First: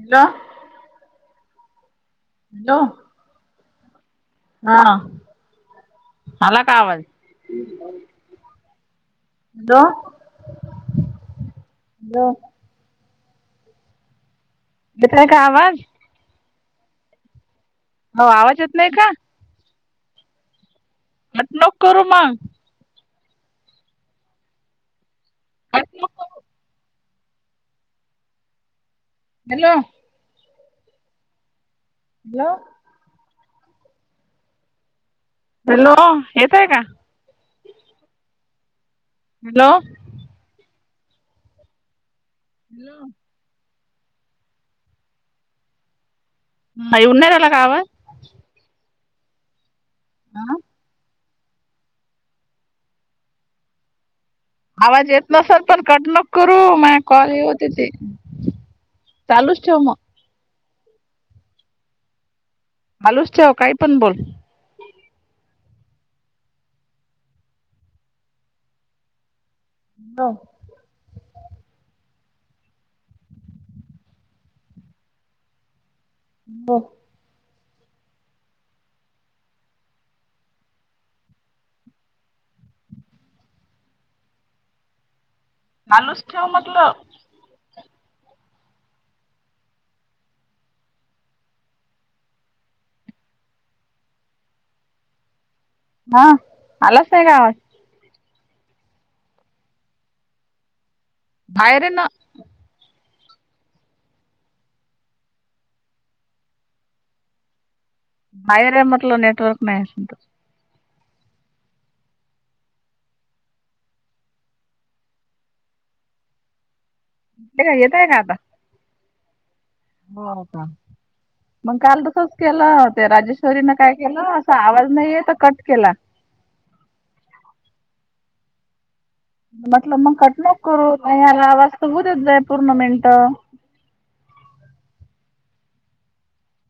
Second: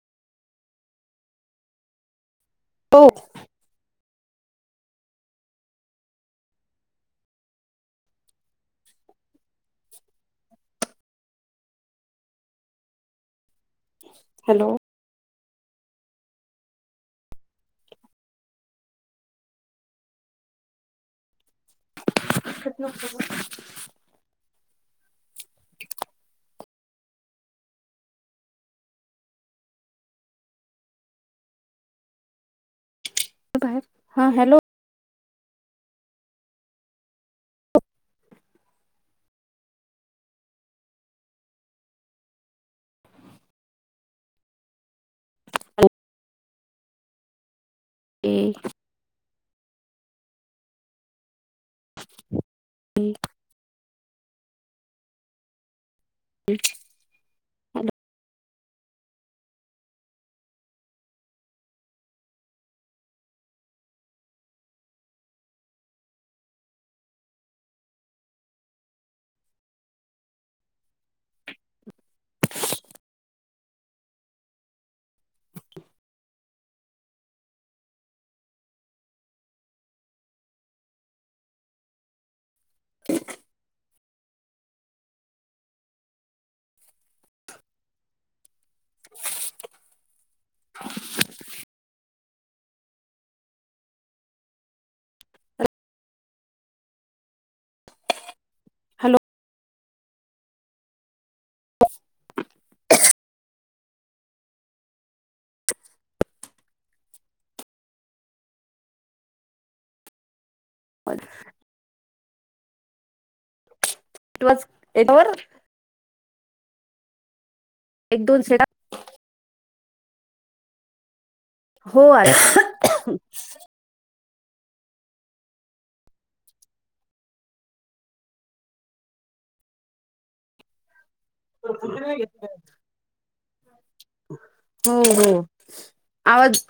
Hello, hello. लो. हां आला का आवाज? ह [inaudible] लो हॅलो. हॅलो. येतय का आवाज? हो आवाज येत नाही का? आत नक करू मंग. न [unintelligible] कट नको करू हॅलो. हॅलो. बाहेर हा हॅलो. हॅलो येतय का? हॅलो. हॅलो. हा येऊन नाही राहाला का आवाज? डेख. हां. दे. आवाज येत नसल तर कट नकॊ [unintelligible] माया कॉल हे होते ते चालूच ठेव म. मालुस ठेव काय पण बोल. हो. हो. तेख. मालुच ठेव मतलं. व्हा [inaudible] हा आलास नाही का आवाज? हॅलो. भाहेर येना. हा [inaudible] बाहेर या म्हटलं नेटवर्क नाही. हो [unintelligible] [unintelligible] ते काय घेत एक दोन [unintelligible] हो का मग काल हो आला तसच केलं हो ते राजेश चरीने काय केलं अस आवाज नाही येत तर कट केला. म्हटलं मग कट नको करू नाही आला आवाज होऊ देत जाय पूर्ण मिनिटं. हो हो आवाज.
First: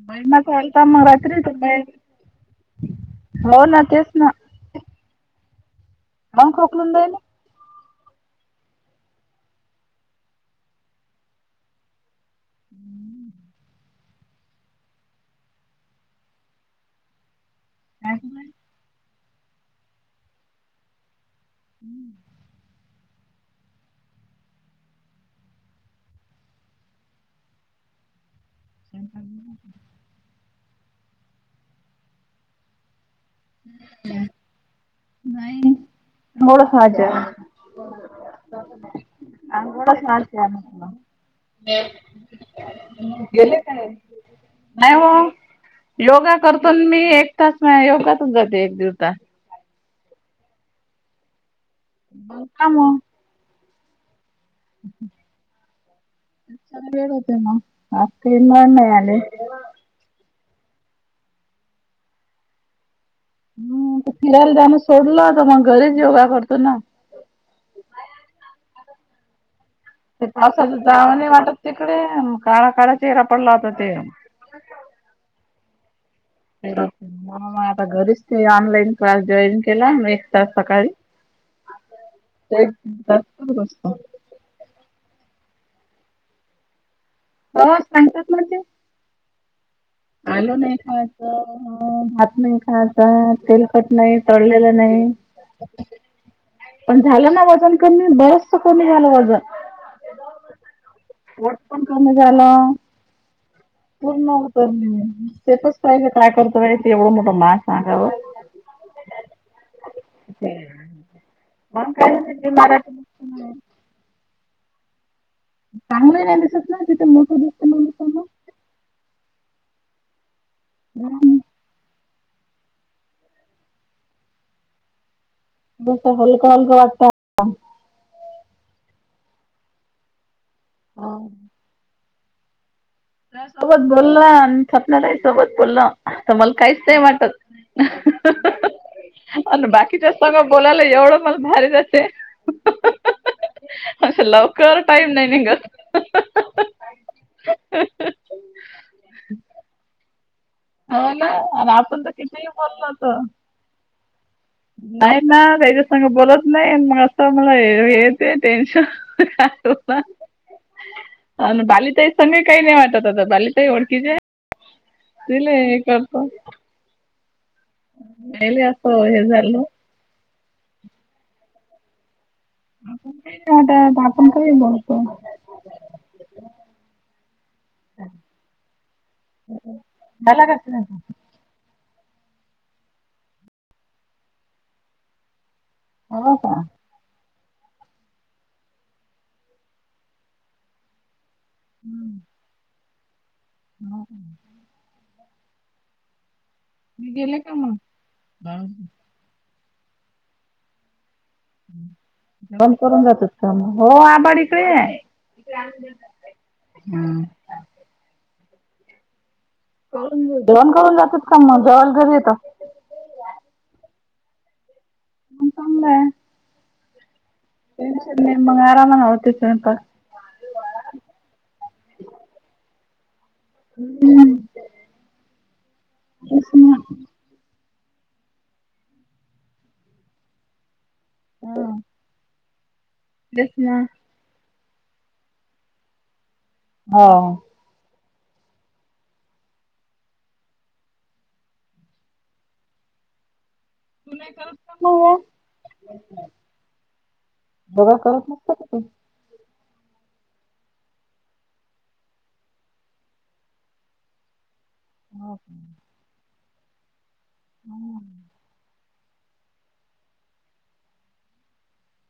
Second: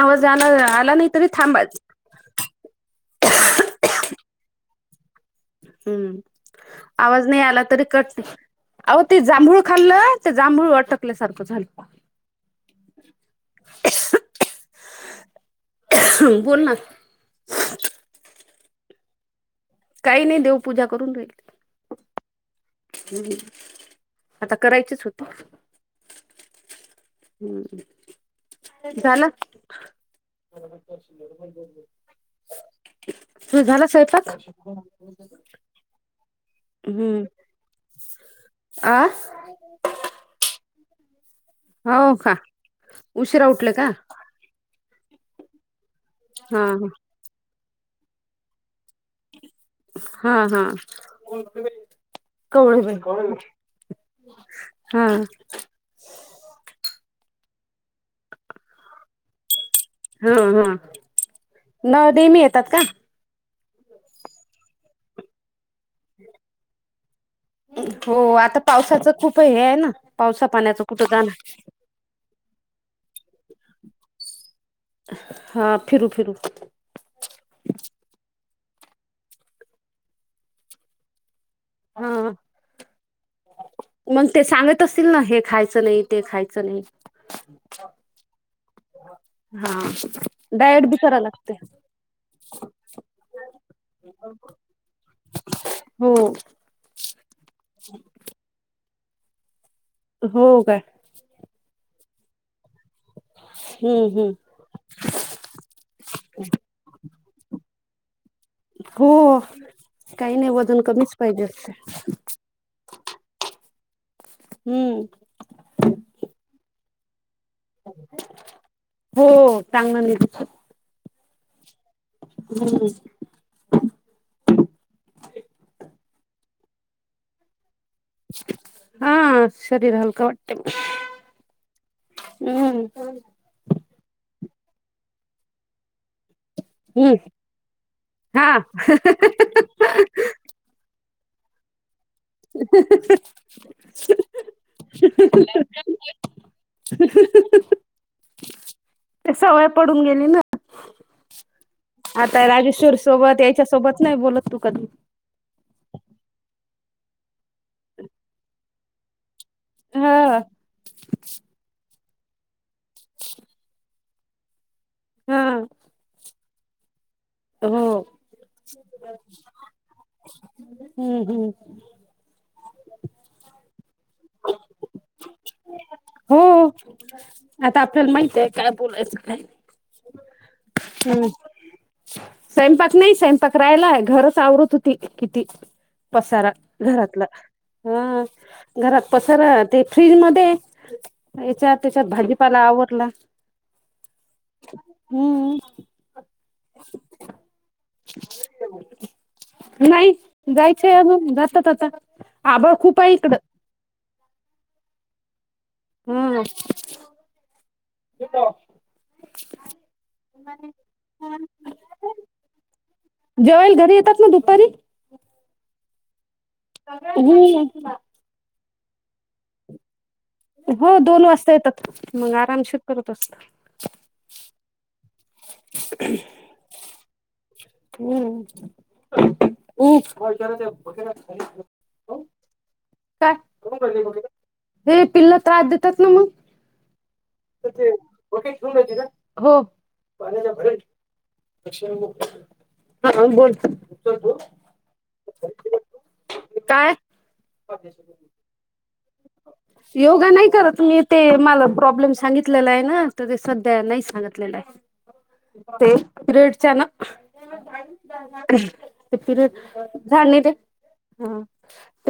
आवाज आला महिमाचा आलता आला नाही तरी मगाशी रात्री थांबाच म हो ना तेच ना. हम्म मग खोकलून जाईल आवाज नाही आला तरी कट. आवो ते जांभूळ खाल्लं ते जांभूळ अटकल्या सारखं झालय. [inaudible] बोल ना. ह [unintelligible] काही नाही देव पूजा करून राहीले. हम्म. हम्म आता करायचीच होती हम्म झालं तू झाला स्वयंपाक? नाही [unintelligible] हम्म आ अंघोळच होयची आहे म्हटलं. हो का. उशिरा उठले का का नाही हो योगा हा करतो ना मी तास योगातून जाते एक दिवता. हा हां मग का मग हां वड होते नाही आले हा हा न डेली येतात का. हम फिरायला जाणं सोडलं तर मग घरीच योगा करतो ना. हो आता पावसाच खूप हे आहे ना. ते पावसा पावसाचं पाण्याचं कुठं जाव नाही जाणार वाटत तिकडे काळा काळा चेहरा पडला होता ते. हा फिरू फिरू म आता घरीच ते ऑनलाईन क्लास जॉईन केला म एक तास सकाळी. हा सत [unintelligible] मग ते सांगत असतील ना हे खायचं नाही ते खायचं नाही. हो सांगतात ना ते. हा डायट बी करायला लागते. ह भात नाही खात तेलकट नाही तळलेलं नाही. हो पण झालं ना वजन कमी बरचस कमी झालं वजन. हो काय पोट पण कमी झालं. हम्म पूर्ण हम्म होत तेच पाहिेल काय करतो एवढं मोठं मा सांगावर. हो काही नाही वजन कमीच पाहिजे. मराठी. हम्म. हम्म चांगलं नाही दिसत ना तिथे मोठं दिसत म्हणून. हो, चांगलं [unintelligible] [unintelligible] हम. [unintelligible] हां. शरीर हलक वाटतंय. हम्म. सोबत बोल आणि सपनाताई सोबत बोल. आता मला काहीच नाही हम्म वाटत, हा आणि बाकीच्या सगळं. बोलायला एवढं मला भारी जाते. अशे लवकर टाईम नाही निघत. ते सवय पडून गेली ना. हो ना आणि आपण तर आता कितीही बोललो राजेश्वर तर सोबत याच्या, सोबत नाही बोलत तू कधी. नाही ना त्याच्या संग बोलत नाही, मग असं मला येतंय टेन्शन. रूपा हा आणि बालिताई संग काय नाही वाटत, आता बालिताई ओळखीची आहे. हा तिले हे करतो. हो, पहिले असं हे झालं हम्म हम्. आता आपण काही बोलतो. हो, आता आपल्याला माहित आहे. काय बोलायचं काय? झाला [unintelligible] हम्म स्वयंपाक नाही स्वयंपाक राहिलाय, घरच आवरत होती किती हो पसारा. का घरातलं हा, घरात पसारा ते फ्रीज मध्ये, हेच्यात तेच्यात भाजीपाला आवरला. [unintelligible] हम्म. मी गेले का मगं, नाही जायचंय अजून, जातात आबाळ जेवण खूप करून आहे जातात इकडं. का मग हो, आबाड इकडे ही आहे. हम्म. हम्म. [unintelligible] जेवण करून जातात का, मग जेवाल घरी येतं. जेवायला घरी येतात ना दुपारी. म.. चांगलाय. हम. मग आराम [unintelligible] स्वयंपाक. हो, दोन वाजता येतात मग, आरामशीर करत असतो. हम. तेच ना. [inaudible] हम्म.. [unintelligible] काय तेच ना [unintelligible] हे पिल्लं त्रास देतात ना, मग हो. [unintelligible] हो. बोल. तू नाही काय करत [unintelligible] [inaudible] योगा नाही करत त मी ते, मला प्रॉब्लेम सांगितलेला आहे ना तर ते सध्या नाही सांगितले. ते पिरेडच्या ना. ते पिरिड झाले ते,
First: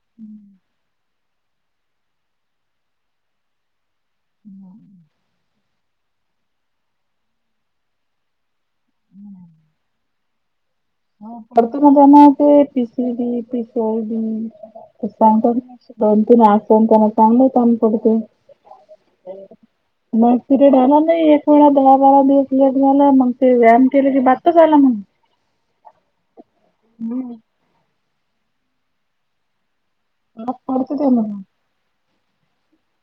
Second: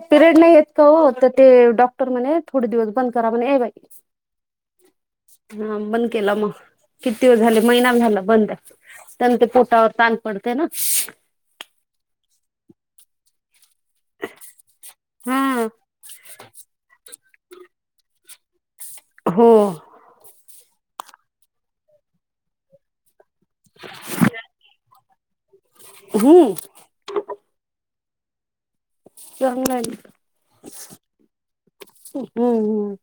पिरियड नाही येत का ओ, ते डॉक्ट क्टर तर म्हणे, थोडे दिवस बंद करा ये बाई. हम् ह बंद केला मग किती वेळ झाले महिना झाला बंद त्या ते पोटावर त पडते ना. हो पडतन जमा होते पिस पि सांगतात हा दोन तीन असत त्यांना सांगताना पुढते. हम. मग पिरियड आला नाही एक वेळा दहा बारा दिवस लेट झाला मग ते व्यायाम केले की बाततच झाला म्हण. हम्म. हम्म. चंगल म पडत ते म्हणून हम्म हम्म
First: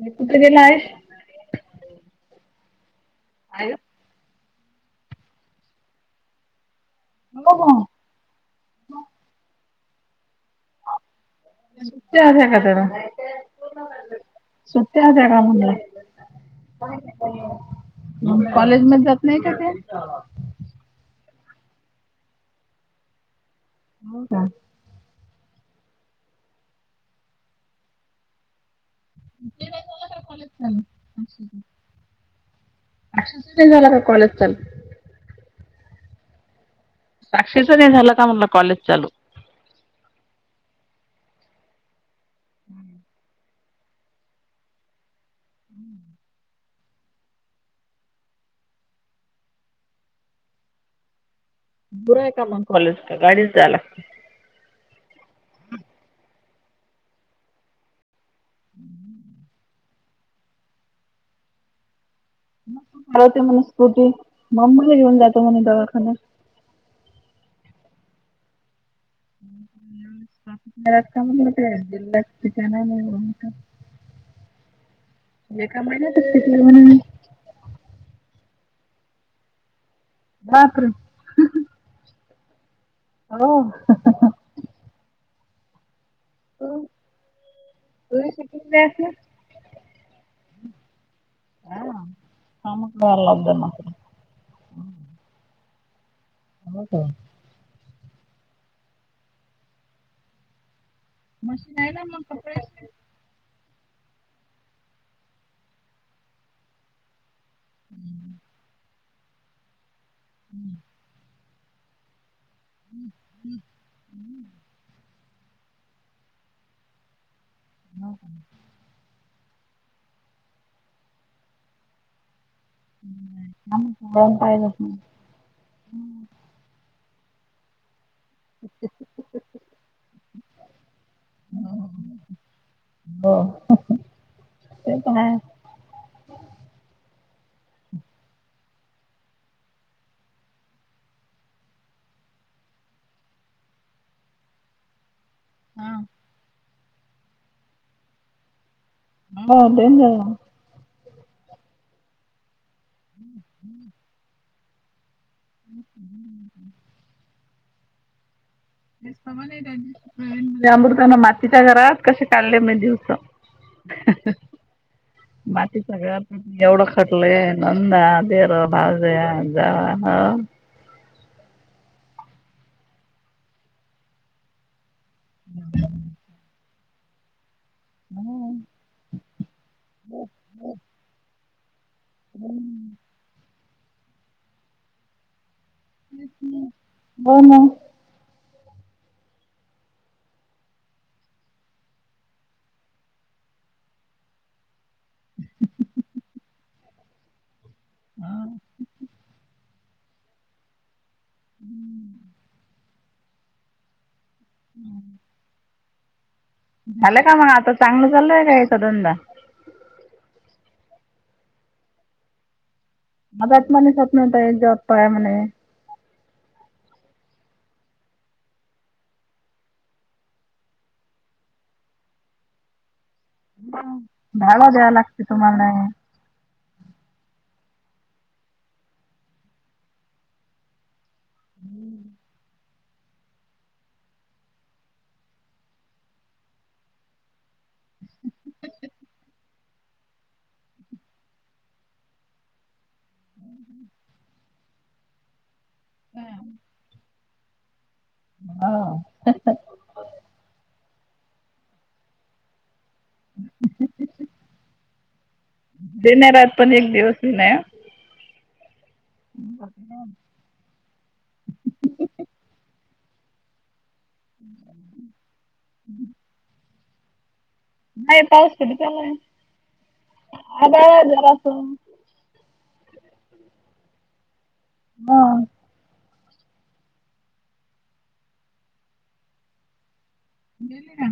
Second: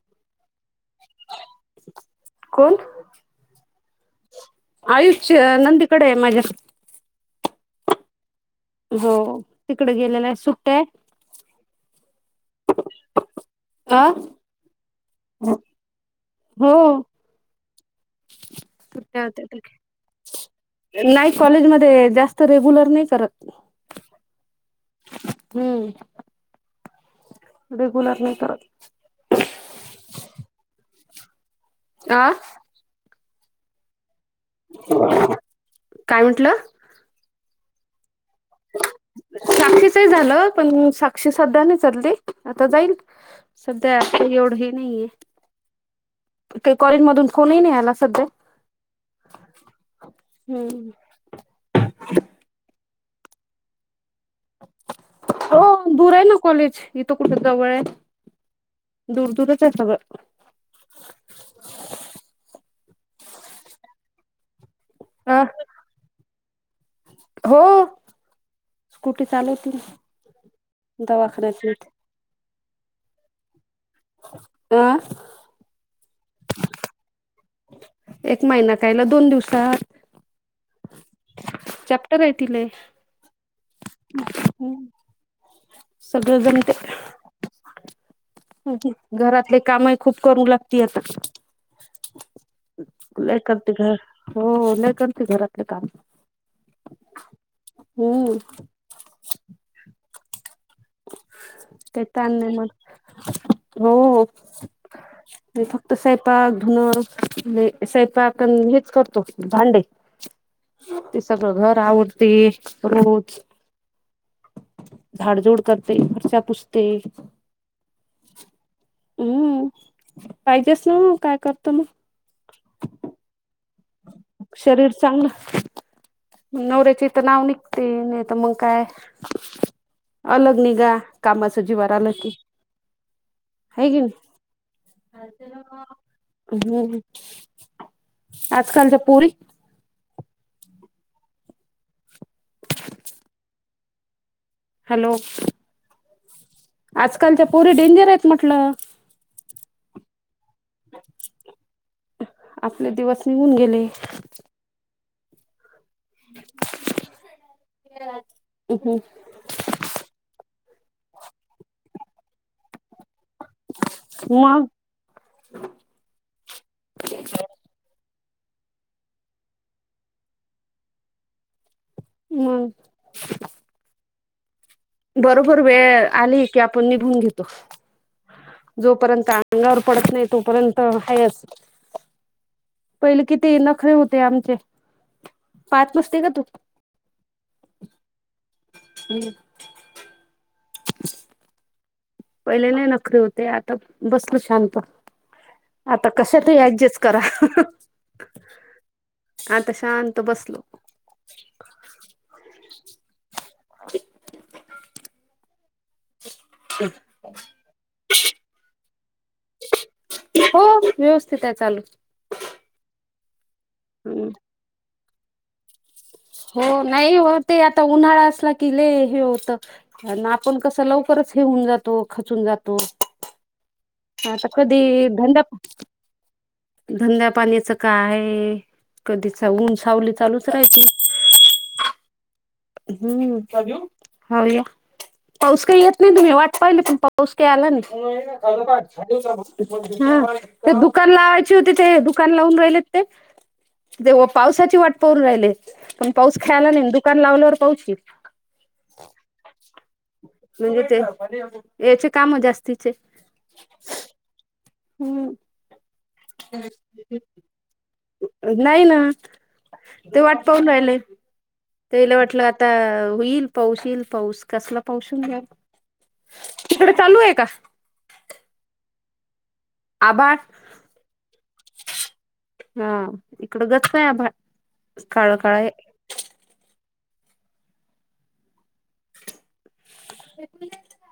ह कुठं गेलं आहे. कोण आ आयुष्य नंदीकडे माझ्या हो हो हो तिकड गेलेला सुट्ट्या का तला अ सत्या त्या का म्हून हो कॉलेज मध्ये सुट्ट्या जात नाही होत्या का ते? नाही कॉलेजमध्येध्ये जास्त रेग्युलर नाही करत. हो का हम्म रेग्युलर नाही तरर ते तर कॉलेज चाल आ अ झाला कॉलेज चालू. काय म्हटलं. साक्षस नाही झालं का म्हटला कॉलेज चालू. साक्षीचही झालं पण साक्षी सध्या नाही चालली आता जाईल. सध्यां एवढंही नाहीये. हम्म त्या कॉलेज मधून फोननाही आला सध्या हम्. दूर आहे का मग कॉलेज का गाडीच जा लागते. हो दूर आहे ना कॉलेज इथं कुठे जवळ आहे. दूर दूरच अस ब. मवते म्हण स्कुटीमम्मीही घेऊन अ जातो म्हणे दवाखान्या हो स्कूटी चालवती ना का म दवाखान्यात येते. दिना नाही का? अं म्हे का माहि नाहीत तथ म्हणून एक महिना कायला दोन दिवसात दाख र चॅप्टर हाय ती लय. हो अ सगळं ज. म ते तुम्ही शिकलेले असणार? घरातले कामही खूप करू लागती आता. हा. कामच करायला लय लागतं ना. करते का. हो लय करते घरातले काम. हो का. हम्म. मशीन आहे ना काय मग ता नाय मन. कपड्याची. हो हो ते फक्त सायपाक धुन. लई स्वैपा आण हेच करतो भांडे. हम्म. ते सगळं घर आवडते रोज झाडजूड. करते फरशापुसते. हम्म पाहिजेच ना काय करतो मग. हम्म मग पाहिलं. शरीर चांगलं नवऱ्याचे इथं नाव निघ ते नाही तर मग काय अलग निघा कामाच जीवार आल. हो. हाय ते तर का आहे. नाय. ह आजकालच्या पुरी. हॅलो. हा. आजकाल त्या पोरे डेंजर आहेत म्हटलं. मग डेंजर ना. आपले दिवस निघून गेले. हम हम. हम हम. अमृताना मातीच्या घरात कसे काढले मय दिवसा. मग मातीच्या घरात. एवढं खटलंय नंदा देर भाज्या जावा ह. हम. बरोबर वेळ आली की आपण निभून घेतो. हम. जोपर्यंत अंगावर पडत नाही तोपर्यंत हायस्. हम. पहिले कि तेन नखरे होते आमचे. पाच पुसते का तू. हो ना. [inaudible] पहिले लय नकरे होते आता बसल शांत. आता कश तरी ऍडजस्ट करा. आता शांत बसलो. हम्म. हम. झालं का मग आता चांगलं चालय का एचा धंदा. हो व्यवस्थित आहे चालू. मधात म्हणे सपना हम्म. ताई जॉब पाय म्हणे. हो नाही व हो ते आता उन्हाळा असला की लेय हे होत. आपण कसं लवकरच हेऊन जातो खचून जातो. आता धाग द्याव कधी लागते तुम्हाला. धंद्या पाण्याचं काय आहे कधीच ऊन सावली चालूच राहाते. हम्म. हम्म हा ये. पाऊस काही येत नाही तुम्ही वाट पाहिली पण पाऊस काही आला नाय. हा ते दुकान लावायची होती ते दुकान लावून राहिलेत. पावसाची वाट प राहिले पण पाऊस काहीनाही दुकान लावल्यावर कौची हा म्हणजे ते याचे काम जास्तीचे हम्म देण्याऱत पण एक दिवस ये नाही नाही ना ह ब पाून राहिले तेला वाटलं आता होईल पाऊस येईल पाऊस कसला पाऊसून घ्या तकडे चालू आहे का नाही पाऊस कधी पडलाय नाही आभाड जरासं हा इकडं गच नाहीय आभड हा काळ काळे गेले का